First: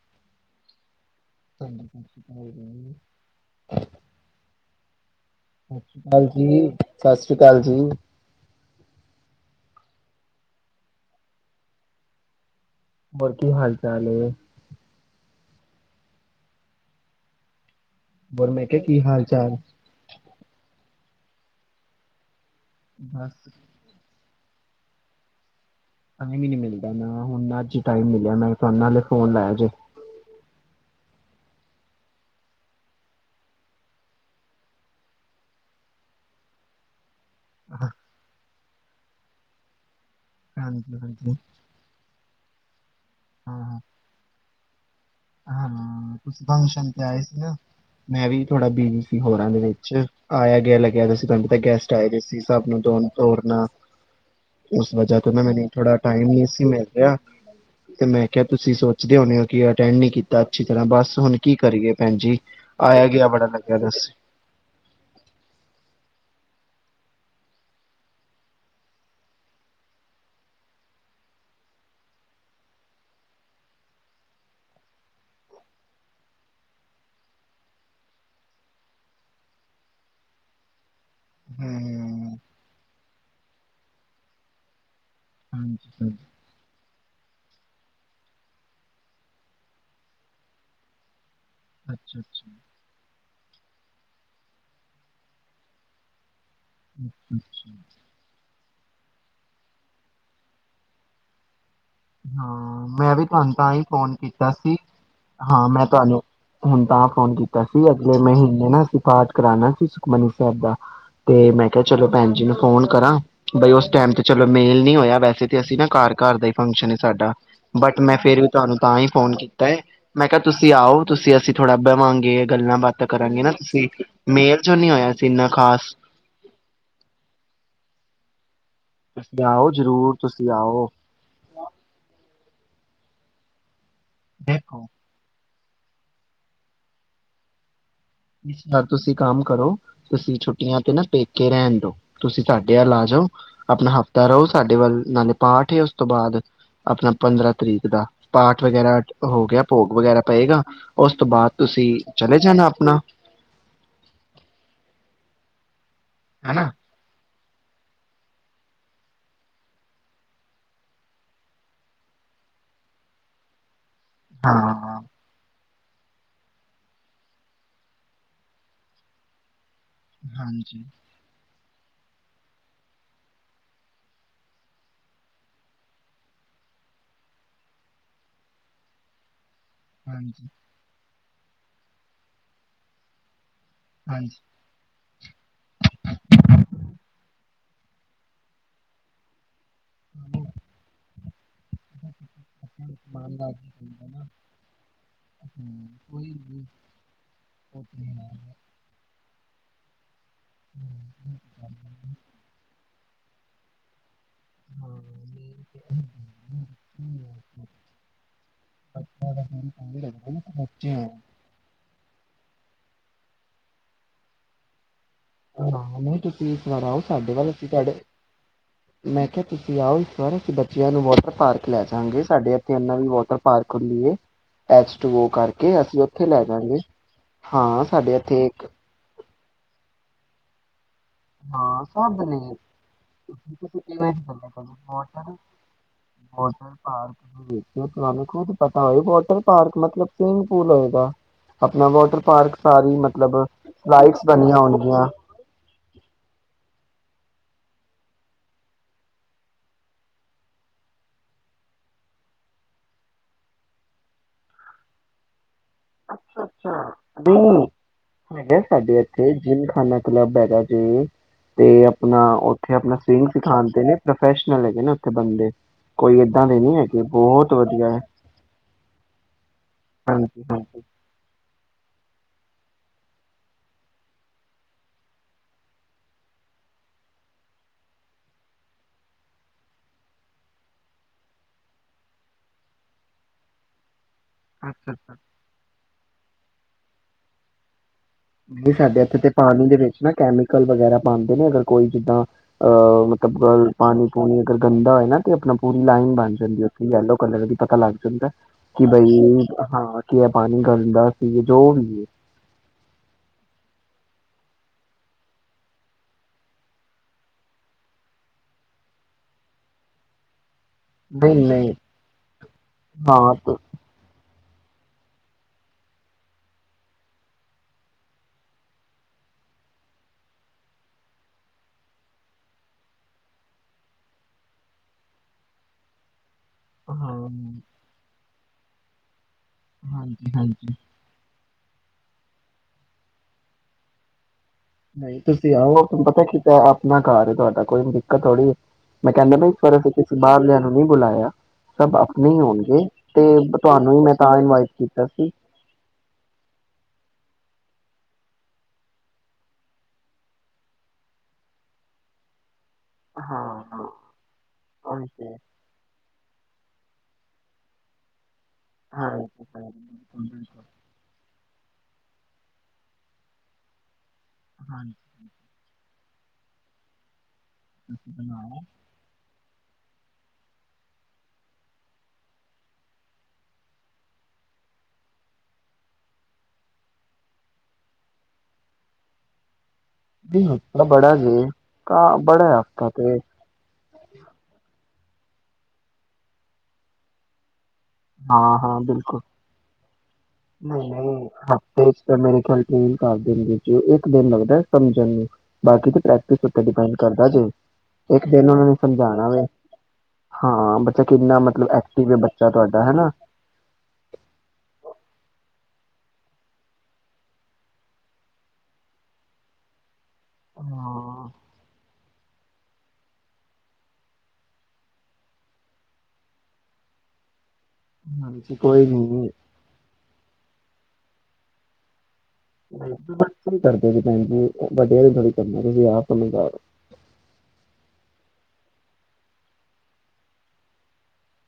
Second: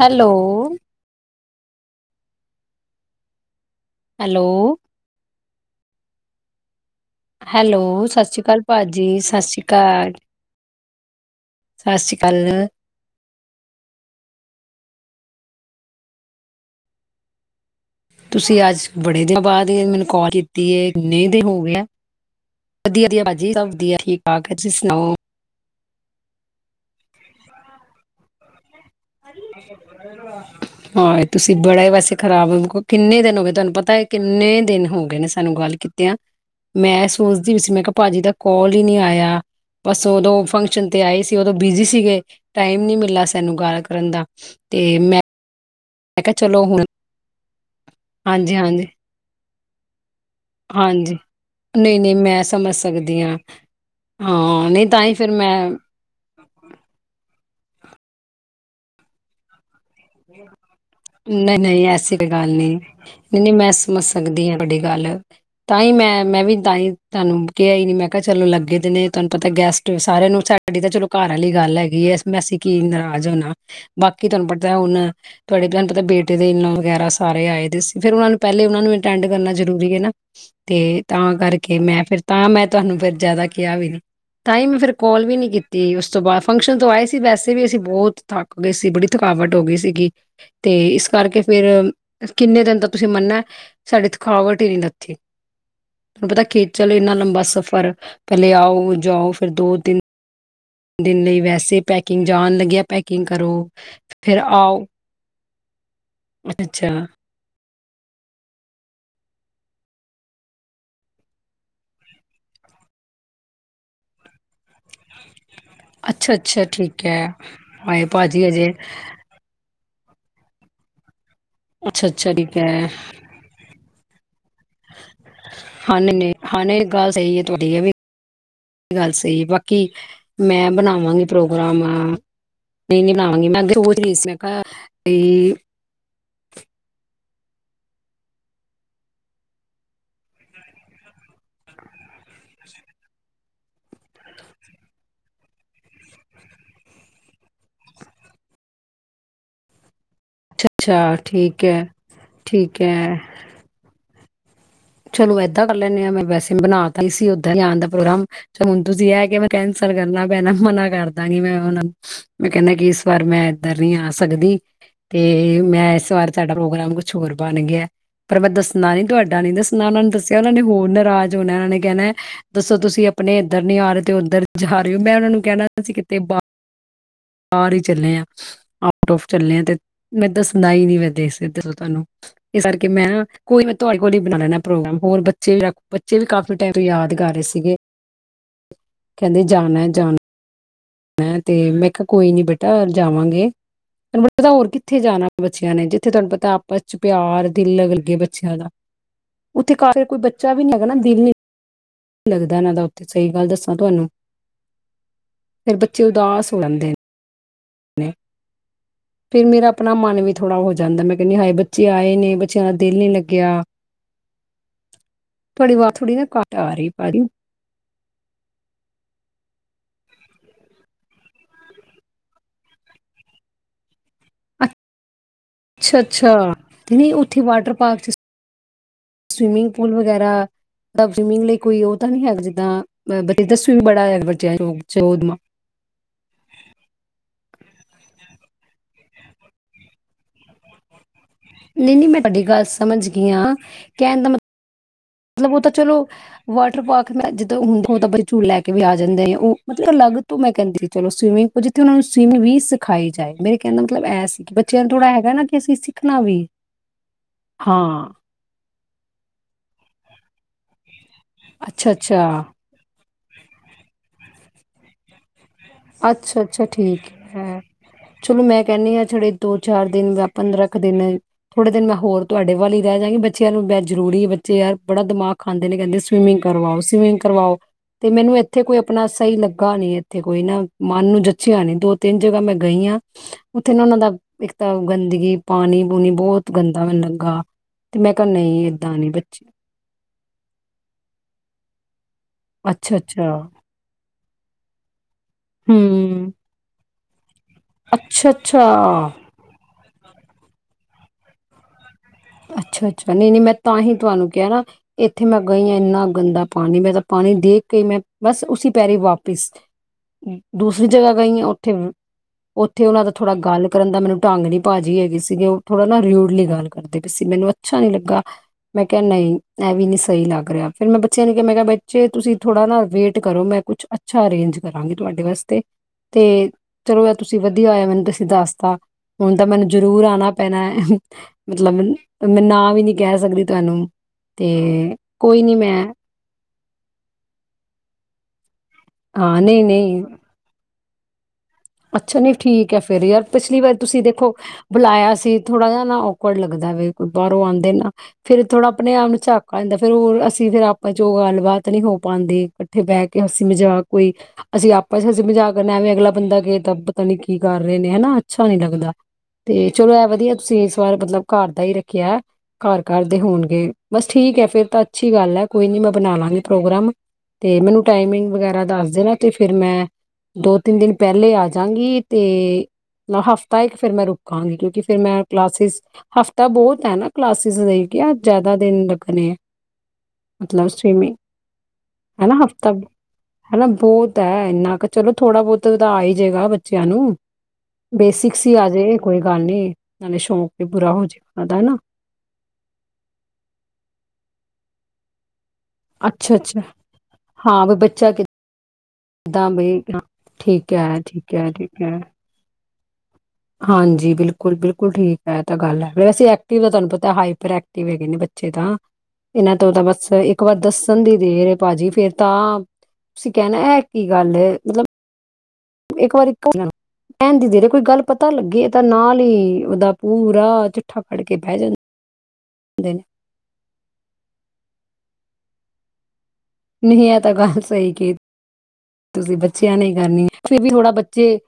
Hello [inaudible] hello ਸਤਿ ਸ਼੍ਰੀ ਅਕਾਲ ਜੀ ਸਤਿ ਸ਼੍ਰੀ ਅਕਾਲ ਹੈਲੋ ਜੀ। ਸਤਿ ਸ਼੍ਰੀ ਅਕਾਲ ਭਾਜੀ ਸਤਿ ਸ਼੍ਰੀ ਅਕਾਲ ਸਤਿ ਸ੍ਰੀ ਅਕਾਲ ਹੋਰ ਕੀ ਹਾਲ ਚਾਲ ਹੈ ਹੋਰ ਤੁਸੀਂ ਮੈਂ ਅੱਜ ਕਿਹਾ ਕੀ ਹਾਲ ਬੜੇ ਦਿਨਾਂ ਚਾਲ? ਬਾਅਦ ਮੈਨੂੰ ਕੋਲ ਕੀਤੀ ਹੈ ਕਿੰਨੇ ਦਿਨ ਹੋ ਗਿਆ ਵਧੀਆ ਵਧੀਆ ਬਸ ਭਾਜੀ ਸਭ ਵਧੀਆ ਠੀਕ [unintelligible] ਜੀ ਸੁਣਾਓ ਐ ਵੀ ਨੀ ਮਿਲਦਾ ਨਾ ਹੁਣ ਨਾ ਅੱਜ ਟਾਈਮ ਮਿਲਿਆ ਮੈਂ ਕੰਨਾਂ ਤੇ ਫੋਨ ਲਾਇਆ ਜੇ ਕੰਨਾਂ ਤੇ ਹਾਂ ਤੁਸੀਂ ਬੜਾ ਹੀ ਵੈਸੇ ਖਰਾਬ ਹੋ ਕਿੰਨੇ ਦਿਨ ਹੋ ਗਏ ਤੁਹਾਨੂੰ ਪਤਾ ਹੈ ਕਿੰਨੇ ਦਿਨ ਹੋ ਗਏ ਨੇ ਸਾਨੂੰ ਗੱਲ ਕੀਤੀਆਂ ਮੈਂ ਸੋਚਦੀ ਸੀ ਮੈਂ ਕਿਹਾ ਭਾਜੀ ਦਾ ਕੋਲ [unintelligible] ਨਹੀਂ ਆਇਆ ਬਸ ਉਦੋਂ ਫੰਕਸ਼ਨ ਹਾਂਜੀ ਤੇ ਆਏ ਹਾਂਜੀ ਸੀ ਉਦੋਂ ਬਿਜੀ ਸੀਗੇ। ਟਾਈਮ ਨਹੀਂ ਮਿਲ ਲੈ ਸੈ ਨੂੰ ਹਾਂ ਗਾਰਕ ਤੇ ਮੈਂ ਹਾਂ ਕਿਹਾ ਤੁਸੀ ਚਲੋ ਹੁਣ ਫੰਕਸ਼ਨ ਤੇ ਆਏ ਸੀ ਨਾ ਮੈਂ ਵੀ ਹਾਂਜੀ ਥੋੜਾ ਹਾਂਜੀ ਬਿਜੀ ਸੀ ਹੋਰਾਂ ਦੇ ਵਿੱਚ ਅੱਛਾ। ਆਇਆ, ਗਿਆ ਹਾਂਜੀ ਲੱਗਿਆ ਸੀ ਤੁਆਨੂੰ ਪਤਾ ਗੈਸਟ ਆਏ ਨਹੀਂ-ਨਹੀਂ ਦੇ ਸੀ। ਮੈਂ ਸਬ ਸਮਝ ਨੂੰ ਸਕਦੀ ਹਾਂ ਤੋਰਨਾ ਹਾਂ ਨਹੀਂ ਉਸ ਤਾਂ ਹੀ ਵਜਾ ਫਿਰ ਤੋਂ ਮੈਂ ਮੈਨੂੰ ਥੋੜਾ ਟਾਈਮ ਨੀਂ ਸੀ ਮਿਲ ਰਿਹਾ। ਤੇ ਮੈਂ ਕਿਹਾ ਤੁਸੀਂ ਸੋਚਦੇ ਹੋਣੇ ਔ ਕਿ ਅ [unintelligible] ਨਈਂ ਨਈਂ ਕਰੀਏ ਭੈਣ ਐਸੀ ਕੋਈ ਜੀ ਗੱਲ ਨਈਂ, ਆਇਆ ਗਿਆ ਨਈਂ ਬੜਾ ਨਈਂ ਮੈਂ ਲੱਗਿਆ ਦਾ ਸਮਝ ਸੀ। ਸਕਦੀ ਆ ਤੁਡੀ ਗੱਲ ਤਾਂ ਹੀ ਮੈਂ ਮੈਂ ਵੀ ਤਾਂ ਹੀ ਤੁਹਾਨੂੰ ਕਿਹਾ ਹੀ ਨੀ ਮੈਂ ਕਿਹਾ ਚਲੋ ਲੱਗੇ ਤੇ ਨੇ ਤੁਹਾਨੂੰ ਪਤਾ ਗੈਸਟ ਸਾਰਿਆਂ ਨੂੰ ਸਾਡੀ ਤਾਂ ਚਲੋ ਘਰ ਵਾਲੀ ਗੱਲ ਹੈਗੀ ਵੈਸੀਂ ਕੀ ਨਾਰਾਜ਼ ਹੋਣਾ ਬਾਕੀ ਤੁਆਨੂੰ ਪਤਾ ਹੁਣ ਤੁਹਾਡੇ ਪ ਬੇਟੇ ਦੇ ਇਲ ਵਗੈਰਾ ਸਾਰੇ ਆਏ ਸੀ ਫਿਰ ਉਹਨਾ ਨੂੰ ਪਹਿਲੇ ਉਹਨਾਂ ਨੂੰ ਅਟੈਂਡ ਕਰਨਾ ਜਰੂਰੀ ਐ ਨਾਂ ਤੇ ਤਾਂ ਕਰਕੇ ਮੈਂ ਫਿਰ ਹੂੰ ਤਾਂ ਮੈਂ ਤੁਹਾਨੂੰ ਫਿਰ ਜਿਆਦਾ ਕਿਹਾ ਵੀ ਨੀਂ, ਤਾਂ ਹੀ ਮੈਂ ਫਿਰ ਕਾਲ ਵੀ ਨੀ ਹਾਂਜੀ ਕੀਤੀ, ਉਸ ਹਾਂਜੀ, ਤੋਂ ਬਾਅਦ ਫੰਕਸ਼ਨ ਤੋਂ ਆਏ ਸੀ। ਵੈਸੇ ਵੀ ਅਸੀਂ ਬਹੁਤ ਥੱਕ ਗਏ ਸੀ ਬੜੀ ਥਕਾਵਟ ਹੋ ਗਈ ਸੀ। ਤੇ ਇਸ ਕਰਕੇ ਫਿਰ ਅੱਛਾ ਅੱਛਾ ਕਿੰਨੇ ਦਿਨ ਤੇ ਤੁਸੀਂ ਮੰਨਨਾ ਸਾਡੀ ਥਕਾਵਟ ਈ ਨਈਂ ਲੱਥੀ ਤੁਨੂੰ ਪਤਾ ਕੀ ਚੱਲ ਇੰਨਾ ਲੰਬਾ ਅੱਛਾ ਸਫ਼ਰ ਪਹਿਲੇ ਆਓ ਜਾਓ ਫਿਰ ਦੋ ਤਿੰਨ ਦਿਨ ਲਈ ਵੈਸੇ ਪੈਕਿੰਗ ਜਾਣ ਲੱਗਿਆ ਹਾਂ ਮੈਂ ਵੀ ਪੈਕਿੰਗ ਕਰੋ ਤੁਹਾਨੂੰ ਤਾਂ ਹੀ ਫੋਨ ਫੇਰ ਕੀਤਾ ਸੀ ਆਓ। ਹਾਂ ਮੈਂ ਤੁਆਨੂੰ ਹੁਣ ਅੱਛਾ ਤਾਂ ਫੋਨ ਕੀਤਾ ਸੀ ਅਗਲੇ ਮਹੀਨੇ ਨਾ ਅਸੀਂ ਪਾਠ ਕਰਾਣਾ ਸੀ ਸੁਖਮਨੀ ਸਾਹਿਬ ਦਾ, ਤੇ ਮੈਂ ਕਿਹਾ ਚਲੋ ਭੈਣ ਜੀ ਨੂੰ ਫੋਨ ਕਰਾਂ ਬਈ ਉਸ ਟਾਈਮ ਤੇ ਚਲੋ ਮੇਲ ਨਹੀਂ ਹੋਇਆ ਵੈਸੇ ਤੇ ਅਸੀਂ ਨਾ ਅੱਛਾ ਘਰ-ਘਰ ਦਾ ਹੀ ਅੱਛਾ ਫੰਕਸ਼ਨ ਠੀਕ ਹੈ ਸਾਡਾ ਬਟ ਹਾਏ ਮੈਂ ਫੇਰ ਭਾਜੀ ਵੀ ਅਜੇ ਤੁਆਨੂੰ ਤਾਂ ਹੀ ਫੋਨ ਕੀਤਾ ਐ ਮੈਂ ਕਿਹਾ ਤੁਸੀਂ ਆਓ ਤੁਸੀਂ ਅਸੀਂ ਥੋੜ੍ਹਾ ਬਹ ਅੱਛਾ ਅੱਛਾ ਵਾਂਗੇ ਠੀਕ ਗੱਲਾਂ ਹੈ ਬਾਤਾਂ ਕਰਾਂਗੇ ਨਾ ਤੁਸੀਂ ਮੇਲ ਚੋਂ ਨੀ ਹੋਇਆ ਸੀ ਇੰਨਾ ਖਾਸ ਹਾਂ ਨਈਂ ਨਈਂ, ਹਾਂ ਨਈਂ ਗੱਲ ਸਹੀ ਐ ਤੁਆਡੀ ਐ ਵੀ ਗੱਲ ਤੁਸੀਂ ਸਈ ਆਓ ਬਾਕੀ ਜ਼ਰੂਰ ਤੁਸੀਂ ਮੈਂ ਆਓ ਬਣਾਵਾਂਗੀ ਪ੍ਰੋਗਰਾਮ ਨਈਂ ਨਈਂ ਲਾਵਾਂਗੀ, ਮੈਂ ਅਗ ਕੈਰੀ ਸੀ ਮੈਂ ਕਿਆ ਦੇਖੋ ਕਿ ਸਰ ਤੁਸੀਂ ਕੰਮ ਕਰੋ ਤੁਸੀਂ ਛੁੱਟੀਆਂ ਤੇ ਨਾ ਪੇਕੇ ਰਹਿਣ ਦੋ। ਤੁਸੀਂ ਸਾਡੇ ਵੱਲ ਆ ਜਾਓ, ਆਪਣਾ ਹਫ਼ਤਾ ਰਹੋ। ਸਾਡੇ ਵੱਲ ਨਾਲੇ ਪਾਠ ਐ ਉਸ ਤੋਂ ਬਾਅਦ ਆਪਣਾ ਪੰਦਰਾਂ ਤਰੀਕ ਦਾ ਪਾਠ ਵਗ਼ੈਰਾ ਹੋ ਗਿਆ ਭੋਗ ਵਗੈਰ੍ਹਾ ਪਏਗਾ ਅੱਛਾ ਉਸ ਅੱਛਾ ਤੋਂ ਬਾਅਦ ਠੀਕ ਤੁਸੀਂ ਹੈ ਚਲੇ ਜਾਣਾ ਠੀਕ ਆਪਣਾ ਹੈ ਮੈਨੂੰ ਇੱਦਾਂ ਲੈਂਦੇ ਹਾਂ ਮੈਂ ਵੈਸੇ ਹਨਾ ਬਣਾ ਤ ਹੀ ਸੀ ਆਣ ਦਾ ਪ੍ਰੋਗਰਾਮ ਹੁਣ ਤੁਸੀਂ ਆ ਕੇ ਮੈਂ ਕੈਂਸਲ ਕਰਨਾ ਪੈਣਾ ਮਨਾ ਕਰਦਾਂਗੀ ਮੈਂ ਉਨ੍ਹਾਂ ਨੂੰ ਮੈਂ ਕਹਿੰਦਾ ਕਿ ਇਸ ਵਾਰ ਮੈਂ ਇੱਧਰ ਨਹੀਂ ਆ ਸਕਦੀ ਹਾਂ ਤੇ ਮੈਂ ਇਸ ਵਾਰ ਤੁਆਡਾ ਪ੍ਰੋਗਰਾਮ ਕੁਛ ਹੋਰ ਬਣ ਗਿਆ ਪਰ ਮੈਂ ਦੱਸਣਾ ਨੀ ਤੁਆਡਾ ਨੀ ਦਸਣ ਉਨ੍ਹਾਂ ਉਨਾਂ ਨੂੰ ਦੱਸਿਆ ਉਨ੍ਹਾਂ ਨੇ ਹਾਂਜੀ ਹੋਰ ਨਾਰਾਜ਼ ਹੋਣਾ ਉਹਨਾਂ ਨੇ ਕਹਿਣਾ ਦੱਸੋ ਤੁਸੀਂ ਆਪਣੇ ਇੱਧਰ ਨੀਂ ਆ ਰਹੇ ਤੇ ਉੱਧਰ ਜਾ ਰਹੇ ਔ, ਮੈਂ ਉਹਨਾਂ ਨੂੰ ਕਹਿਣਾ ਅਸੀ ਕਿਤੇ ਬਾ ਬਾਰ ਹੀ ਚੱਲੇ ਆਂ, ਆਊਟ ਔਫ ਚੱਲੇ ਆਂ। ਤੇ ਮੈਂ ਹਾਂਜੀ ਦੱਸਣਾ ਈਂ ਨਈਂ ਮੈਂ ਦੇਸ ਦੱਸੋ ਤੁਹਾਨੂੰ ਇਸ ਕਰਕੇ ਮੈਂ ਕੋਈ ਨੀ ਮੈਂ ਤੁਹਾਡੇ ਕੋਲ ਹਾਂਜੀ ਬਣਾ ਲੈਣਾ ਹੋਰ ਬੱਚੇ ਵੀ ਬੱਚੇ ਵੀ ਕਾਫੀ ਟਾਈਮ ਤੋਂ ਯਾਦ ਕਰ ਰਹੇ ਆ। ਸੀਗੇ ਕਹਿੰਦੇ। ਜਾਣਾ ਜਾਣਾ ਨਹੀਂ ਤੇ ਮੈਂ ਕਿਹਾ ਕੋਈ ਨੀ ਬੇਟਾ ਆਪਣਾ ਸਮਾਨ ਜਾਵਾਂਗੇ ਲਾ ਕੇ ਚੱਲਦਾ ਨਾ। ਹਾਂ, ਤੁਹਾਨੂੰ ਪਤਾ ਹੋਰ ਕਿੱਥੇ ਜਾਣਾ ਬੱਚਿਆਂ ਨੇ ਜਿੱਥੇ ਤੁਹਾਨੂੰ ਕੋਈ ਪਤਾ ਨੀ, ਆਪਸ ਚ ਪਿਆਰ ਦਿਲ ਉਹ ਤੇ ਹੈ। ਲੱਗੇ ਹਾਂ, ਬੱਚਿਆਂ ਦਾ ਉੱਥੇ ਕਾਫੀ ਕੋਈ ਬੱਚਾ ਵੀ ਨੀ ਹੈਗਾ ਨਾ ਦਿਲ ਨੀ ਨਹੀਂ ਲੱਗਦਾ ਇਹਨਾਂ ਦਾ ਉ ਤੇ ਸਹੀ ਗੱਲ ਦੱਸਾਂ ਤੁਹਾਨੂੰ। ਹਾਂਜੀ ਫਿਰ ਬੱਚੇ ਉਦਾਸ ਹੋ ਲੈਂਦੇ ਨੇ ਇਹ ਫਿਰ ਮੇਰਾ ਆਪਣਾ ਹੈ ਮਨ ਵੀ ਥੋੜਾ ਕਿ ਹੋ ਬੱਚੇ ਜਾਂਦਾ ਮੈਂ ਕਹਿਣੀ ਹਾਏ ਬੱਚੇ ਆਏ ਨੇ ਬੱਚਿਆਂ ਦਾ ਦਿਲ ਨੀ ਲੱਗਿਆ ਤੁਹਾਡੀ ਆਵਾਜ਼ ਹਾਂ, ਥੋੜੀ ਨਹੀਂ ਨਾ ਤੁਸੀਂ ਘੱਟ ਇਸ ਆ ਵਾਰ ਰਹੀ ਆਓ ਭਾਜੀ ਸਾਡੇ ਵੱਲ ਅਸੀਂ ਤੁਹਾਡੇ ਮੈਂ ਕਿਹਾ ਤੁਸੀਂ ਆਓ [unintelligible] ਅਸੀਂ ਬੱਚਿਆਂ ਨੂੰ ਵਾਟਰ ਪਾਰਕ ਲੈ ਜਾਵਾਂਗੇ ਸਾਡੇ ਇੱਥੇ ਐਨਾ ਵੀ water park [unintelligible] H two O ਕਰਕੇ ਅੱਛਾ ਅਸੀਂ ਉੱਥੇ ਅੱਛਾ ਲੈ ਜਾਗੇ ਤੇ ਨਹੀਂ ਹਾਂ ਸਾਡੇ ਇੱਥੇ ਇੱਕ ਸਵੀਮਿੰਗ ਪੂਲ ਵਗੈਰਾ ਦਾ ਸਵਿਮਿੰਗ ਲਈ ਕੋਈ ਹਾਂ ਉਹ ਤਾਂ ਸਭ ਨਹੀਂ ਹੈਗਾ ਨੇ ਜਿੱਦਾਂ ਅ, ਬੱਚੇ [unintelligible] ਦਾ ਸਵਿਮ ਬੜਾ ਹੈ ਬੱਚਿਆਂ ਨੂੰ ਚੋਦਮਾ। ਤੁਹਾਨੂੰ ਖੁਦ ਪਤਾ ਹੋਏ ਵਾਟਰ ਪਾਰਕ ਮਤਲਬ ਸਵਿਮਿੰਗ ਪੂਲ ਹੋਏਗਾ ਆਪਣਾ ਨਹੀਂ ਨਹੀਂ ਵਾਟਰ ਮੈਂ ਤੁਹਾਡੀ ਪਾਰਕ ਗੱਲ ਸਾਰੀ ਸਮਝ ਗਈ ਮਤਲਬ ਹਾਂ ਲਾਈਕਸ ਕਹਿਣ ਦਾ ਬਣੀਆਂ ਹੋਣਗੀਆਂ ਮਤਲਬ ਉਹ ਤਾਂ ਚਲੋ ਵਾਟਰ ਪਾਰਕ ਮੈਂ ਜਿੱਦੋਂ ਹੁੰਦਾ ਉਹ ਤਾਂ ਝੂਲ ਲੈ ਕੇ ਵੀ ਆ ਜਾਂਦੇ ਹੈ ਉਹ ਮਤਲਬ ਅਲੱਗ ਤੋਂ ਮੈਂ ਕਹਿੰਦੀ ਸੀ ਚਲੋ ਸਵੀਮਿੰਗ ਜਿੱਥੇ ਉਹ ਨੂੰ ਸਵਿਮ ਵੀ ਸਿਖਾਈ ਜਾਏ ਮੇਰੇ ਕਹਿਣ ਦਾ ਮਤਲਬ ਇਹ ਸੀ ਕਿ ਬੱਚਿਆਂ ਨੂੰ ਥੋੜ੍ਹਾ ਹੈਗਾ ਨਾ ਅਸੀਂ ਸਿੱਖਣਾ ਵੀ ਨਹੀਂ ਹਾਂ ਹੈਗਾ ਸਾਡੇ ਇੱਥੇ ਜਿੰਮ ਖਾਨਾ ਕਲੱਬ ਹੈ। [unintelligible] ਤੇ ਅੱਛਾ ਆਪਣਾ ਅੱਛਾ ਉੱਥੇ ਆਪਣਾ [unintelligible] ਸਿਖਾਂਦੇ ਨੇ। ਨਾਲ ਹੈਗੇ ਓਥੇ ਬੰਦੇ ਕੋਈ ਅੱਛਾ ਏਦਾਂ ਦੇ ਅੱਛਾ ਨਹੀਂ ਹੈਗੇ ਠੀਕ ਬਹੁਤ ਹੈ ਵਧੀਆ ਚਲੋ ਮੈਂ ਕਹਿਣੀ ਆ ਜਿਹੜੇ ਦੋ ਚਾਰ ਦਿਨ ਹਾਂਜੀ ਪੰਦਰਾਂ ਹਾਂਜੀ ਦਿਨ ਥੋੜੇ ਦਿਨ ਮੈਂ ਹੋਰ ਤੁਹਾਡੇ ਵੱਲ ਹੀ ਰਹਿ ਜਾਂਗੀ ਬੱਚਿਆਂ ਨੂੰ ਬ ਜ਼ਰੂਰੀ ਬੱਚੇ ਯਾਰ ਬੜਾ ਦਿਮਾਗ ਖਾਂਦੇ ਨੇ ਕਹਿੰਦੇ ਸਵੀਮਿੰਗ ਕਰਵਾਓ ਸਵੀਮਿੰਗ ਕਰਵਾਓ ਤੇ ਮੈਨੂੰ ਇੱਥੇ ਕੋਈ ਆਪਣਾ ਸਹੀ ਲੱਗਾ ਨੀ ਇੱਥੇ ਕੋਈ ਨਾ ਮਨ ਨੂੰ ਜਚਿੱਆ ਨੀ ਦੋ ਤਿੰਨ ਜਗ੍ਹਾ ਮੈਂ ਗਈ ਹਾਂ ਉੱਥੇ ਨਾ ਉਹਨਾਂ ਦਾ ਇੱਕ ਤਾਂ ਅੱਛਾ ਗੰਦਗੀ ਪਾਣੀ [unintelligible] ਬਹੁਤ ਗੰਦਾ ਮੈਨੂੰ ਲੱਗਾ ਤੇ ਮੈਂ ਕਿਹਾ ਨਹੀਂ ਏਦਾਂ ਸਾਡੇ ਨਹੀਂ ਇੱਥੇ ਤੇ ਬੱਚੇ ਪਾਣੀ ਦੇ ਵਿੱਚ ਨਾ ਕੈਮੀਕਲ ਵਗੈਰਾ ਪਾਂਦੇ ਨੇ ਅਗਰ ਕੋਈ ਜਿੱਦਾਂ ਅੱਛਾ ਅ ਅੱਛਾ ਮਤਲਬ ਪੰਜ ਪਾਣੀ ਅਗਰ ਗੰਦਾ ਹੋਏ ਨਾ ਆਪਣਾ ਪੂਰੀ ਲਾਈਨ ਹੂੰ ਬਣ ਜਾਂਦੀ ਉਥੇ ਯੈਲੋ ਕਲਰ ਦੀ ਪਤਾ ਲੱਗ ਜਾਂਦਾ ਅੱਛਾ ਕਿ ਅੱਛਾ ਬਈ ਹਾਂ ਕੀ ਐ ਪਾਣੀ ਦਿੰਦਾ ਸੀਗੇ ਜੋ ਵੀਏ ਅੱਛਾ ਅੱਛਾ ਨਹੀਂ ਨਹੀਂ ਮੈਂ ਤਾਂ ਹੀ ਤੁਹਾਨੂੰ ਕਿਹਾ ਨਾ ਇੱਥੇ ਮੈਂ ਗਈ ਹਾਂ ਇੰਨਾ ਗੰਦਾ ਪਾਣੀ ਮੈਂ ਤਾਂ ਪਾਣੀ ਦੇਖ ਕੇ ਮੈਂ ਬਸ ਉਸੀ ਪੈਰੀਂ ਵਾਪਿਸ ਦੂਸਰੀ ਜਗ੍ਹਾ ਗਈ ਆ ਨਹੀਂ ਉੱਥੇ ਨਹੀਂ ਉੱਥੇ ਉਹਨਾਂ ਦਾ ਥੋੜਾ ਹਾਂ ਤੇ- ਗੱਲ ਕਰਨ ਦਾ ਮੈਨੂੰ ਢੰਗ ਨੀ ਭਾਜੀ ਹੈਗੇ ਸੀਗੇ ਉਥੋ ਦਾ ਨਾ ਰਿਊਡਲੀ ਗੱਲ ਕਰਦੇ ਸੀ ਮੈਨੂੰ ਅੱਛਾ ਨੀ ਲੱਗਾ ਮੈਂ ਕਿਹਾ ਨਹੀਂ ਇਹ ਵੀ ਨੀ ਸਹੀ ਲੱਗ ਰਿਹਾ ਫੇਰ ਮੈਂ ਬੱਚਿਆਂ ਨੇ ਕਿਹਾ ਮੈਂ ਕਿਹਾ ਬੱਚੇ ਤੁਸੀਂ ਥੋੜਾ ਨਾ ਵੇਟ ਕਰੋ ਮੈਂ ਕੁਛ ਅੱਛਾ ਅਰੇਂਜ ਕਰਾਂਗੀ ਤੁਹਾਡੇ ਵਾਸਤੇ ਤੇ ਚਲੋ ਐ ਹਾਂ ਤੁਸੀਂ ਵਧੀਆ ਆਇਆ ਮੈਨੂੰ ਦੱਸਿਆ ਸ ਦਸ ਤਾ ਹੁਣ ਤਾਂ ਮੈਨੂੰ ਜਰੂਰ ਆਣਾ ਹਾਂਜੀ ਪੈਣਾ ਹਾਂਜੀ ਹੈ ਮਤਲਬ ਮੈਂ ਨਾ ਵੀ ਨੀ ਕਹਿ ਸਕਦੀ ਤੁਹਾਨੂੰ ਤੇ ਨਹੀਂ ਕੋਈ ਤੁਸੀਂ ਆਓ ਮੈਂ ਤੁਹਾਨੂੰ ਪਤਾ ਕਿ ਆਪਣਾ ਘਰ ਤੁਹਾਡਾ ਕੋਈ ਦਿੱਕਤ ਥੋੜੀ ਮੈਂ ਕਹਿੰਦਾ ਹਾਂ ਮੈਂ ਨਹੀਂ ਇੱਕ ਅਸੀਂ ਨਹੀਂ ਤੁਸੀਂ ਬਾਹਰ ਜਾਣਾ [unintelligible] ਨਹੀਂ ਬੁਲਾਇਆ ਸਭ ਅੱਛਾ ਆਪਣੇ ਨੀ ਹੀ ਠੀਕ ਹੈ ਹੋਣਗੇ ਫੇਰ ਤੇ ਯਾਰ ਪਿਛਲੀ ਵਾਰ ਤੁਹਾਨੂੰ ਹੀ ਤੁਸੀਂ ਮੈਂ ਦੇਖੋ ਤਾਂ ਇਨਵਾਈਟ ਕੀਤਾ ਬੁਲਾਇਆ ਸੀ ਥੋੜਾ ਜਾ ਨਾ ਉਪਰਾ ਲੱਗਦਾ ਵੇ ਕੋਈ ਬਾਹਰੋਂ ਆਉ ਫੇਿਰ ਥੋੜਾ ਆਪਣੇ ਆਪ ਨੂੰ ਝਾਕਾ ਆਂਦਾ ਫੇਰ ਉਹ ਅਸੀਂ ਫਿਰ ਆਪਾਂ ਉਹ ਗੱਲਬਾਤ ਨੀ ਹੋ ਪਾਉਂਦੀ। ਉੱਥੇ ਬਹਿ ਕੇ ਹਸੀ ਹਾਂ ਮਜ਼ਾਕ ਹਾਂ ਕੋਈ ਅਸੀਂ ਆਪ ਚ ਹਸੀ ਹਾਂਜੀ ਮਜ਼ਾਕ ਕਰਨਾ ਐਵੇਂ ਅਗਲਾ ਬੰਦਾ ਕਹੇ ਤਾਂ ਪਤਾ ਨੀ ਕੀ ਕਰ ਰਹੇ ਨੇ ਹਨਾ ਅੱਛਾ ਨੀ ਲੱਗਦਾ ਹਾਂਜੀ ਤੇ ਹਾਂਜੀ ਚਲੋ ਇਹ ਬਿਲਕੁਲ ਵਧੀਆ ਤੁਸੀਂ ਬਿਲਕੁਲ ਇਸ ਵਾਰ ਮਤਲਬ ਘਰ ਦਾ ਹੀ ਰੱਖਿਆ ਘਰ ਘਰ ਦੇ ਹੋਣਗੇ। ਬਸ ਠੀਕ ਹੈ। ਫੇਰ ਤਾਂ ਹਾਂਜੀ ਅੱਛੀ ਗੱਲ ਹੈ। ਕੋਈ ਨੀ ਮੈਂ ਬਣਾ ਲਾਂਗੇ ਪ੍ਰੋਗਰਾਮ ਤੇ ਮੈਨੂੰ ਟਾਈਮਿੰਗ ਬਣਾਇਆ ਵਗੈਰਾ ਦੱਸ ਦੇਣਾ ਤੇ ਫਿਰ ਮੈਂ ਦੋ ਤਿੰਨ ਦਿਨ ਪਹਿਲੇ ਆ ਜਾਵਾਂਗੀ। ਗੀ ਤੇ ਹਫ਼ਤਾ ਇੱਕ ਫਿਰ ਮੈਂ ਰੁਕਾਂਗੀ ਕਿਉਂਕਿ ਫਿਰ ਮੈਂ ਕਲਾਸਿਸ ਹਫਤਾ ਬਹੁਤ ਹੈ ਨਾ ਕਲਾਸਿਸ ਲਈ ਕਿਆ ਜ਼ਿਆਦਾ ਦਿਨ ਲੱਗਣੇ ਆ ਨਹੀਂ ਹਫਤਾ ਬੜਾ ਜੇ ਤਾਂ ਬੜਾ ਹਫ਼ਤਾ ਤੇ ਹਨਾ ਬਹੁਤ ਇੰਨਾ ਕੁ ਚਲੋ ਥੋੜਾ ਬਹੁਤਦਾ ਆ ਹੀ ਜੇਵਾ ਬੱਚਿਆਂ ਨੂੰ ਬੇਸਿਕਸ ਸੀ ਹਾਂ ਹਾਂ ਆਜੇ ਕੋਈ ਬਿਲਕੁਲ ਗੱਲ ਨੀ ਨਾਲੇ ਸ਼ੌਕ ਨਹੀਂ ਨਹੀਂ ਹਫ਼ਤੇ ਚ ਤਾਂ ਮੇਰੇ ਖਿਆਲ ਡੀਲ ਕਰ ਦੇ ਇੱਕ ਦਿਨ ਲੱਗਦਾ। ਸਮਝਣ ਨੂੰ ਬਾਕੀ ਦੀ ਅੱਛਾ ਪ੍ਰੈਕਟਿਸ ਅੱਛਾ ਉੱਤੇ ਡਿਪੈਂਡ ਕਰਦਾ ਜੇ ਹਾਂ ਵੀ ਬੱਚਾ ਇੱਕ ਦਿਨ ਉਹਨਾ ਨੇ ਸਮਝਾਉਣਾ ਵੈਂ। ਕਿੱਦਾਂ ਬਈ ਹਾਂ, ਠੀਕ ਹਾਂ, ਹੈ ਬੱਚਾ ਠੀਕ ਕਿੰਨਾ ਹੈ ਮਤਲਬ ਠੀਕ ਐਕਟਿਵ ਹੈ। ਬੱਚਾ ਤੁਹਾਡਾ ਹੈ ਨਾ ਹਾਂਜੀ, ਬਿਲਕੁਲ -ਬਿਲਕੁਲ ਠੀਕ ਹੈ। ਇਹ ਤਾਂ ਗੱਲ ਹੈ। ਵੈਸੇ ਐਕਟਿਵ ਦਾ ਤੁਹਾਨੂੰ ਪਤਾ ਹਾਈਪਰ ਐਕਟਿਵ ਹੈਗੇ ਨੇ ਬੱਚੇ ਤਾਂ ਇਹਨਾਂ ਤੋਂ ਤਾਂ ਬਸ ਇੱਕ ਵਾਰ ਦੱਸਣ ਦੀ ਹਾਂ ਦੇਰ ਭਾਜੀ ਫੇਰ ਤਾਂ ਤੁਸੀਂ ਕਹਿਣਾ ਇਹ ਕੀ ਗੱਲ ਮਤਲਬ ਇੱਕ ਵਾਰੀ ਜਾ [unintelligible] ਕਹਿਣ ਦੀ ਦੇਰ ਏ ਕੋਈ ਗੱਲ ਪਤਾ ਹਾਂਜੀ ਲੱਗੀ ਤਾਂ ਕੋਈ ਨਾਲ ਨੀ ਹੀ ਉਹਦਾ ਪੂਰਾ ਚਿੱਠਾ ਫੜ ਕੇ ਬਹਿ ਜਾਂਦਾ ਕਰਦੇ ਸੀ ਭੈਣ [unintelligible] ਜ ਬਟੇ ਥੋੜੀ ਤੇ ਮੈਂਰੇ ਵੀ [unintelligible] ਆਪਨ ਜਾ ਨਹੀਂ ਇਹ ਤਾਂ ਗੱਲ ਸਹੀ ਕਿ ਤੁਸੀਂ ਬੱਚਿਆਂ ਨਹੀਂ ਕਰਨੀ ਫਿਰ ਵੀ ਥੋੜਾ ਬੱਚੇ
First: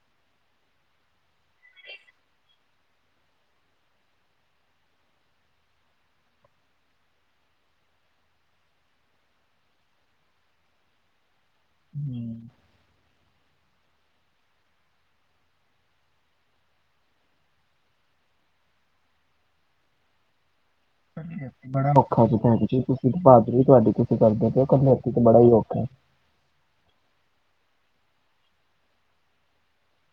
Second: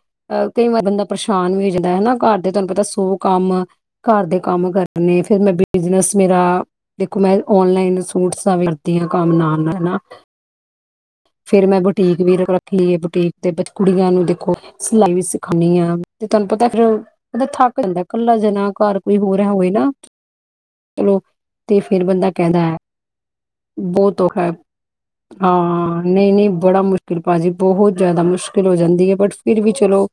ਕਈ ਵਾਰ ਬੰਦਾ ਪਰੇਸ਼ਾਨ ਵੀ ਹੋ ਜਾਂਦਾ ਹਨਾ ਘਰ ਦੇ ਤੁਹਾਨੂੰ ਪਤਾ ਸੋ ਕੰਮ ਘਰ ਦੇ ਕੰਮ ਕਰਨੇ ਫਿਰ ਮੈਂ ਬਿਜਨਸ ਮੇਰਾ ਦੇਖੋ ਮੈਂ ਓਨਲਾਈਨ ਸੂਟਸ ਵਰਤੀਆਂ ਕੰਮ ਨਾਲ- ਨਾਲ, ਹੈ ਨਾ। ਫੇਰ ਮੈਂ ਬੁਟੀਕ ਵੀ ਰੱਖੀ ਹੈ। ਬੁਟੀਕ ਦੇ ਵਿੱਚ ਕੁੜੀਆਂ ਨੂੰ ਦੇਖੋ ਸਿਲਾਈ ਵੀ ਸਿਖਾਣੀ ਆ ਤੇ ਤੁਹਾਨੂੰ ਪਤਾ ਫੀਰ ਉਹਦਾ ਥੱਕ ਜਾਂਦਾ ਕੱਲਾ ਜਨਾ ਘਰ ਕੋਈ ਹੋਰ ਹੈ। ਹੋਵੇ ਨਾ ਚਲੋ ਤੇ ਬੜਾ ਫਿਰ ਔਖਾ ਬੰਦਾ ਜੀ। ਕਹਿੰਦਾ ਬਹਾਦਰੀ ਹੈ ਤੁਹਾਡੀ ਜੀ ਤੁਸੀਂ ਬਹੁਤ ਔਖਾ ਕਰਦੇ ਹੈ। ਪਹੇ ਓ ਇਕੱਲੇ। ਹਾਂ, ਨਹੀਂ -ਨਹੀਂ ਬੜਾ ਮੁਸ਼ਕਿਲ ਭਾਜੀ ਬਹੁਤ ਜਿਆਦਾ ਮੁਸ਼ਕਿਲ ਹੋ ਜਾਂਦੀ ਹੈ ਬਟ ਫਿਰ ਵੀ ਚਲੋ,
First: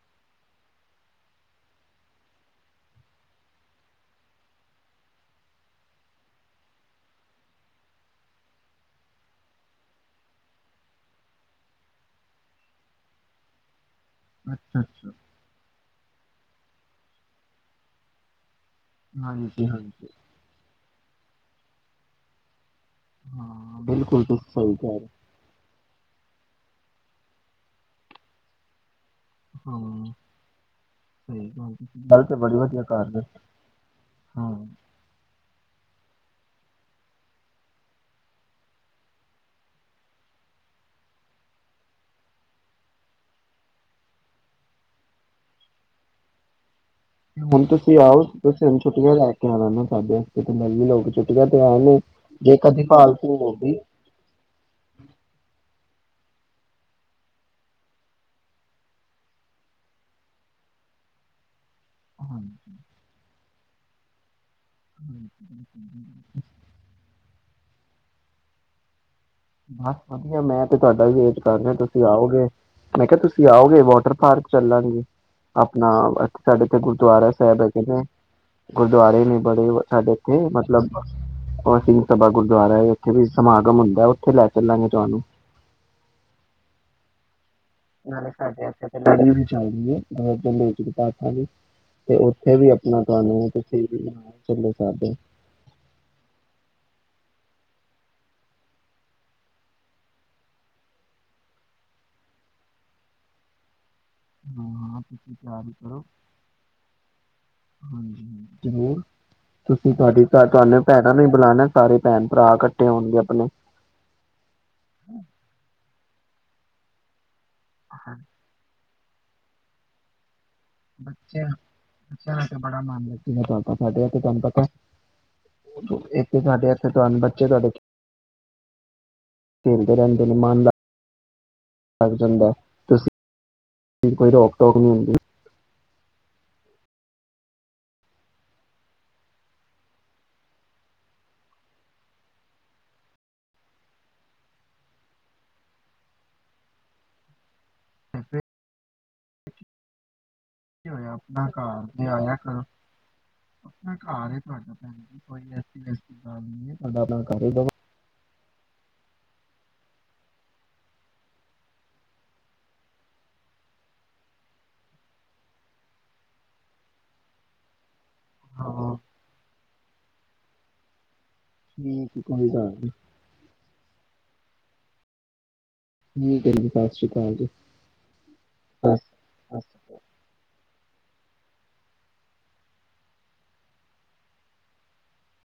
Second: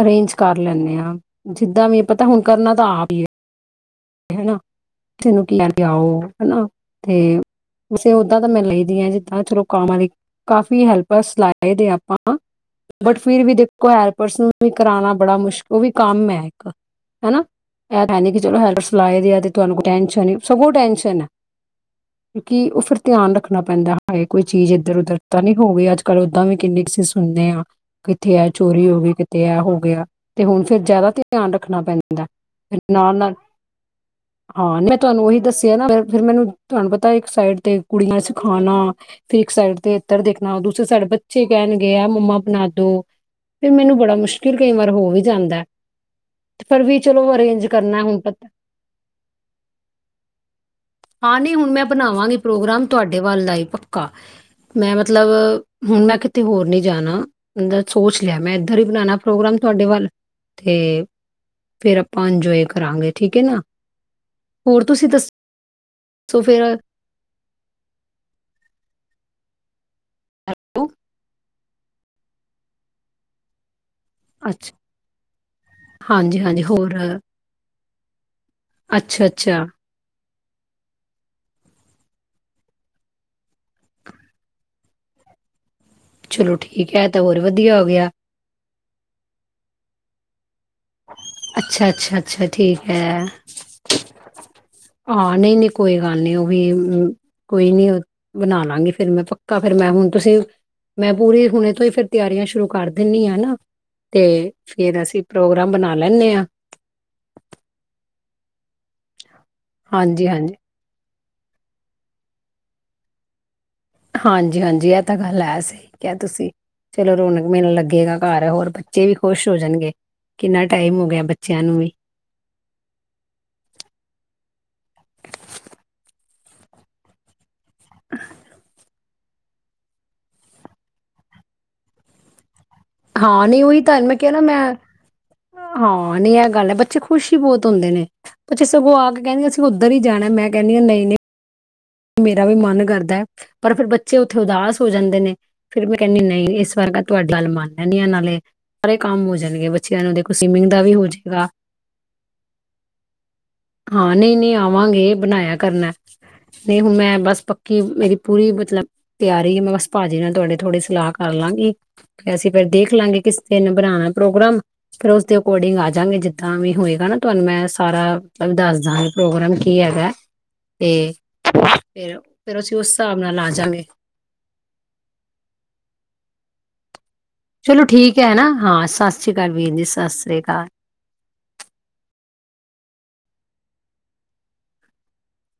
ਅਰੇਂਜ ਕਰ ਲੈਂਦੇ ਹਾਂ। ਜਿੱਦਾਂ ਵੀ ਪਤਾ ਹੁਣ ਕਰਨਾ ਤਾਂ ਆਪ ਹੀ ਹੈ। ਹੈਨਾ ਕਿਸਨੂੰ ਕੀ ਲਿਆਓ ਹਨਾ ਤੇੇ ਦਾਂ ਤਾਂ ਮੈਂ ਲਈ। ਜਿੱਦਾਂ ਚਲੋ ਕੰਮਾਂ ਦੀ ਕਾਫ਼ੀ ਹੈਲਪਰਸ ਲਾਏ ਦੇ ਆਪਾਂ ਬਟ ਫਿਰ ਵੀ ਦੇਖੋ ਹੈਲਪਰਸ ਨੂੰ ਵੀ ਅੱਛਾ ਅੱਛਾ ਕਰਾਉਣਾ ਬੜਾ ਮੁਸ਼ਕਲ ਹੈ। ਉਹ ਵੀ ਇਕ ਕੰਮ ਹੈ। ਹਨਾ ਇਹ ਕਹਿੰਦੇ ਕਿ ਚਲੋ ਹੈਲਪਰ ਲਲਾਏ ਦੇ ਆ ਅਤੇ ਹਾਂਜੀ ਤੁਹਾਨੂੰ ਕੋ ਹਾਂਜੀ ਟੈਂਸ਼ਨ ਹੀ ਸਗੋਂ ਟੈਂਨਸ਼ਨ ਹੈ, ਕਿਉਂਕਿ ਉਹ ਫਿਰ ਧਿਆਨ ਰੱਖ ਰੱਖਣਾ ਹਾਂ ਪੈਂਦਾ ਹੈ। ਹਾਏ! ਬਿਲਕੁਲ ਕੋਈ ਤੁਸੀਂ ਚੀਜ਼ ਸਹੀ ਇੱਧਰ- ਕਹਿ ਰਹੇ ਉੱਧਰ ਤਾਂ ਨੀ ਹੋਵੇਈ ਅੱਜ ਕੱਲ ਓਦਾਂ ਵੀ ਕਿੰਨੀ ਕੁਸੀਂ ਸੁਣਦੇ ਹਾਂ ਕਿੱਥੇ ਆ ਚੋਰੀ ਹੋ ਗਈ। ਕਿਤੇ ਇਹ ਹੋ ਗਿਆ। ਤੇ ਹੁਣ ਫੇਰ ਜ਼ਿਆਦਾ ਤੇ ਸਹੀ ਧਿਆਨ ਗੱਲ ਰੱਖਣਾ ਤੁਸੀਂ- ਪੈਂਦਾ ਗੱਲ ਤੇ ਬੜੀ ਏ ਫਰ ਵਧੀਆ ਕਰ ਰਹੇ ਹੋ। ਨਾਲ-ਨਾਲ, ਹਾਂ ਮੈਂ ਤੁਹਾਨੂੰ ਉਹੀ ਦੱਸਿਆ ਨਾ ਫੇਿਰ ਮੈਨੂੰ ਤੁਹਾਨੂੰ ਪਤਾ ਇੱਕ ਸਾਈਡ ਤੇ ਕੁੜੀਆਂ ਚ ਖਾਣਾ ਤੇ ਇੱਕ ਸਾਈਡ ਤੇ ਇੱਤਰ ਦੇਖਣਾ ਦੂਸਰੇ ਸਾਈਡ ਬੱਚੇ ਕਹਿਣਗੇ ਆ ਮੰਮਾ ਬਣਾ ਦੋ ਫਿਰ ਮੈਨੂੰ ਬੜਾ ਮੁਸ਼ਕਿਲ ਕਈ ਵਾਰ ਹੋ ਵੀ ਜਾਂਦਾ ਹੈ। ਹੁਣ ਤੁਸੀਂ ਆਓ ਤੁਸੀਂ ਹੁਣ ਛੁੱਟੀਆਂ ਲੈ ਕੇ ਆਵਣਾ ਸਾਡੇ ਤੇ ਪਲ ਵੀ ਲੋਕ ਛੁੱਟੀਆਂ ਤੇ ਆਏ ਨੇ ਜੇ ਕਦੀ ਭਾਲ ਵੱਲਦਾ ਹੀ ਪੱਕਾ ਮੈਂ ਮਤਲਬ ਹੁਣ ਮੈਂ ਕਿਤੇ ਹੋਰ ਨੀ ਜਾਣਾ ਸੋਚ ਲਿਆ ਮੈਂ ਇੱਧਰ ਹੀ ਬਣਾਉਣਾ ਪ੍ਰੋਗਰਾਮ ਤੁਹਾਡੇ ਵੱਲ ਤੇ ਫ਼ੇਰ ਆਪਾਂ ਇੰਜੋਏ ਕਰਾਂਗੇ। ਠੀਕ ਹੈ ਨਾ ਹੋਰ ਤੁਸੀਂ ਦੱਸੋ ਫਿਰ [inaudible] [inaudible] ਵਧੀਆ ਮੈਂ ਤੇ ਹੈਲੋ ਤੁਹਾਡਾ ਵੀੇ ਕਰ ਤੁਸੀਂ ਆਓਗੇ ਮੈਂ ਕਿਹਾ ਤੁਸੀਂ ਆਓਗੇ ਵੋ? ਤਰ ਪਾਰਕ ਅੱਛਾ ਚੱਲਾਂਗੇ ਆਪਣਾ ਹਾਂਜੀ ਸਾਡੇ ਹਾਂਜੀ ਇੱਥੇ ਹੋਰ ਗੁਰਦੁਆਰਾ ਸਾਹਿਬ ਹੈਗੇ ਨੇ ਗੁਰਦੁਆਰੇ ਅੱਛਾ ਨੇ ਅੱਛਾ ਬੜੇ ਸਾਡੇ ਇੱਥੇ ਮਤਲਬ ਸਿੰਘ ਸਭਾ ਗੁਰਦੁਆਰੇ ਉੱਥੇ ਵੀ ਸਮਾਗਮ ਹੁੰਦਾ ਏ। ਥੇ ਲੈ ਚਲਾਂਗੇ ਤੁਹਾਨੂੰ। ਚਲੋ ਠੀਕ ਹੈ ਤੇ ਹੋਰ। ਵਧੀਆ ਹੋ ਗਿਆ ਨਾਲੇ ਸਾਡੇ ਇ ਤੇ ਲੜੀ ਵੀ ਚਾਹੀਦੀ ਹੈ। ਹੋ ਦਿੱਲੀ ਅੱਛਾ-ਅੱਛਾ-ਅੱਛਾ ਠੀਕ ਹੈ। ਆਪਣਾ ਤੁਹਾਨੂੰ ਤੁਸੀਂ ਵੀ ਨਾਲ ਚੱਲੋ ਸਾਡੇ ਹਾਂ ਨਹੀਂ-ਨਹੀਂ ਕੋਈ ਗੱਲ ਨਹੀਂ ਉਹ ਵੀ ਕੋਈ ਨੀ ਬਣਾ ਲਾਂਗੀ ਫੇਿਰ ਮੈਂ ਪੱਕਾ ਫਿਰ ਮੈਂ ਹੁਣ ਤੁਸੀਂ ਮੈਂ ਪੂਰੀ ਹੁਣੇ ਤੋਂਹੀ ਫੇਰ ਤਿਆਰੀਆਂ ਸ਼ੁਰੂ ਕਰ ਦਿੰਦੀ ਆ ਨਾ। ਤੇ ਹਾਂ ਫੇਿਰ ਅਸੀਂ ਤੁਸੀਂ ਪ੍ਰੋਗਰਾਮ ਤਿਆਰੀ ਬਣਾ ਕਰੋ ਲੈਂਨੇ ਹਾਂ ਜਰੂਰ ਤੁਸੀਂ ਤੁਹਾਡੀ ਭ ਤੁਹਾਨੂੰ ਭੈਣ ਇਹਾਂ ਨੂੰ ਬੁਲਾਣੇ ਸਾਰੇ ਭੈਣ-ਭਰਾ ਇਕੱਠੇ ਹੋਣਗੇ ਆਪਣੇ। ਹਾਂਜੀ-ਹਾਂਜੀ। ਇਹ ਤਾਂ ਗੱਲ ਹੈ ਸਹੀ ਕਿਹਾ ਤੁਸੀਂ। ਚਲ ਰੋਨਕ ਮੈਨੂੰ ਲੱਗੇਗਾ ਘਰ ਹੈ ਹੋਰ ਬ ਬੱਚੇ ਵੀ ਖੁਸ਼ ਹੋ ਜਾਣਗੇ। ਕਿੰਨਾ ਟਾਈਮ ਹੋ ਗਿਆ ਬੱਚਿਆਂ- ਨੂੰ ਵੀ ਬੱਚਿਆਂ ਦਾ ਬੜਾ ਮਨ [unintelligible] ਤੁਹਾਨੂੰ ਪਤਾ ਹੈ। ਤੁਹਾਡੇ ਹੱਥ ਤੁਹਾਨੁੰ ਬੱਚੇ ਤੁਹਾਡੇ ਖੇਲਦੇ ਰਹਿੰਦੇ ਨੇ ਮਨ ਲੱਗ ਜਾਂਦਾ ਤੁਸੀਂ ਹਾਂ, ਨਹੀਂ ਉਹੀ ਤੁਹਾਨੂੰ ਕਿਹਾ ਕੋਈ ਨ ਮੈਂ ਰੋਕ ਟੋਕ ਨਹੀਂ ਹੁੰਦੀ ਹਾਂ, ਨਹੀਂ ਇਹ ਗੱਲ ਹੈ, ਬੱਚੇ ਖੁਸ਼ ਹੀ ਬਹੁਤ ਹੁੰਦੇ ਨੇ। ਬੱਚੇ ਸਗੋਂ ਆ ਕੇ ਕਹਿੰਦੇ ਅਸੀਂ ਉਧਰ ਹੀ ਜਾਣਾ ਮੈਂ ਕਹਿੰਦੀ ਹਾ ਨਹੀਂ ਨਹੀਂ ਮੇਰਾ ਵੀ ਮਨ ਕਰਦਾ ਹੈ ਪਰ ਫਿਰ ਬੱਚੇ ਉੱਥੇ ਉਦਾਸ ਹੋ ਜਾਂਦੇ ਨੇ ਫੇਰ ਮੈਂ ਕਹਿੰਦੀ ਨਹੀਂ ਇਸ ਵਾਰ ਮੈਂ ਤੁਹਾਡੀ ਗੱਲ ਮੰਨ ਲੈਂਦੀ ਹਾਂ ਨਾਲੇ ਸਾਰੇ ਕੰਮ ਹੋ ਜਾਣਗੇ ਬੱਚਿਆਂ ਨੂੰ ਸਵਿਮਿੰਗ ਦਾ ਕੀ ਵੀ ਹੋ ਹੋਇਆ ਆਪਣਾ ਜਾਏਗਾ ਘਰ ਤੇ ਆਇਆ ਕਰੋ। ਆਪਣਾ ਹਾਂ ਘਰ ਨਹੀਂ ਏ ਤੁਹਾਡਾ ਭੈਣ ਜੀ ਕੋਈ ਏਸੀ ਵੈਸੀ ਗਲ ਸੇਮ ਮੈਂ ਬਸ ਪੱਕੀ ਮੇਰੀ ਪੂਰੀ ਮਤਲਬ ਤਿਆਰੀ ਏ ਮੈਂ ਪਾਜੀ ਨਾਲ ਤੁਹਾਡੇ ਥੋੜੀ ਸਲਾਹ ਕਰ ਲਾਂਗੀ, ਅਸੀਂ ਫੇਰ ਦੇਖ ਲਾਂਗੇ ਕਿਸ ਦਿਨ ਬਣਾਉਣਾ ਪ੍ਰੋਗਰਾਮ, ਫੇਰ ਉਸਦੇ ਅਕੋਰਡਿੰਗ ਆਜਾ ਗੇ ਜਿੱਦਾ ਵੀ ਹੋਏਗਾ ਨਾ ਤੁਹਾਨੂੰ ਮੈਂ ਸਾਰਾ ਤੁਹਾਨੂੰ ਦੱਸ ਹਾਂ ਦਾਂਗੇ ਪ੍ਰੋਗਰਾਮ ਕੀ ਹੈਗਾ? ਤੇ ਫੇਰ ਠੀਕ ਹੈ, ਕੋਈ -ਫਿਰ ਗੱਲ ਅਸੀਂ ਉਸ ਹਿਸਾਬ ਨਾਲ ਆਜਾ ਗੇ। ਠੀਕ ਏ ਜੀ ਸਬ। ਚਲੋ ਠੀਕ ਹੈ ਨਾ, ਹਾਂ, ਸਤਿ ਸ਼੍ਰੀ ਅਕਾਲ ਵੀਰ ਜੀ ਸਤਿ ਸ੍ਰੀ ਅਕਾਲ।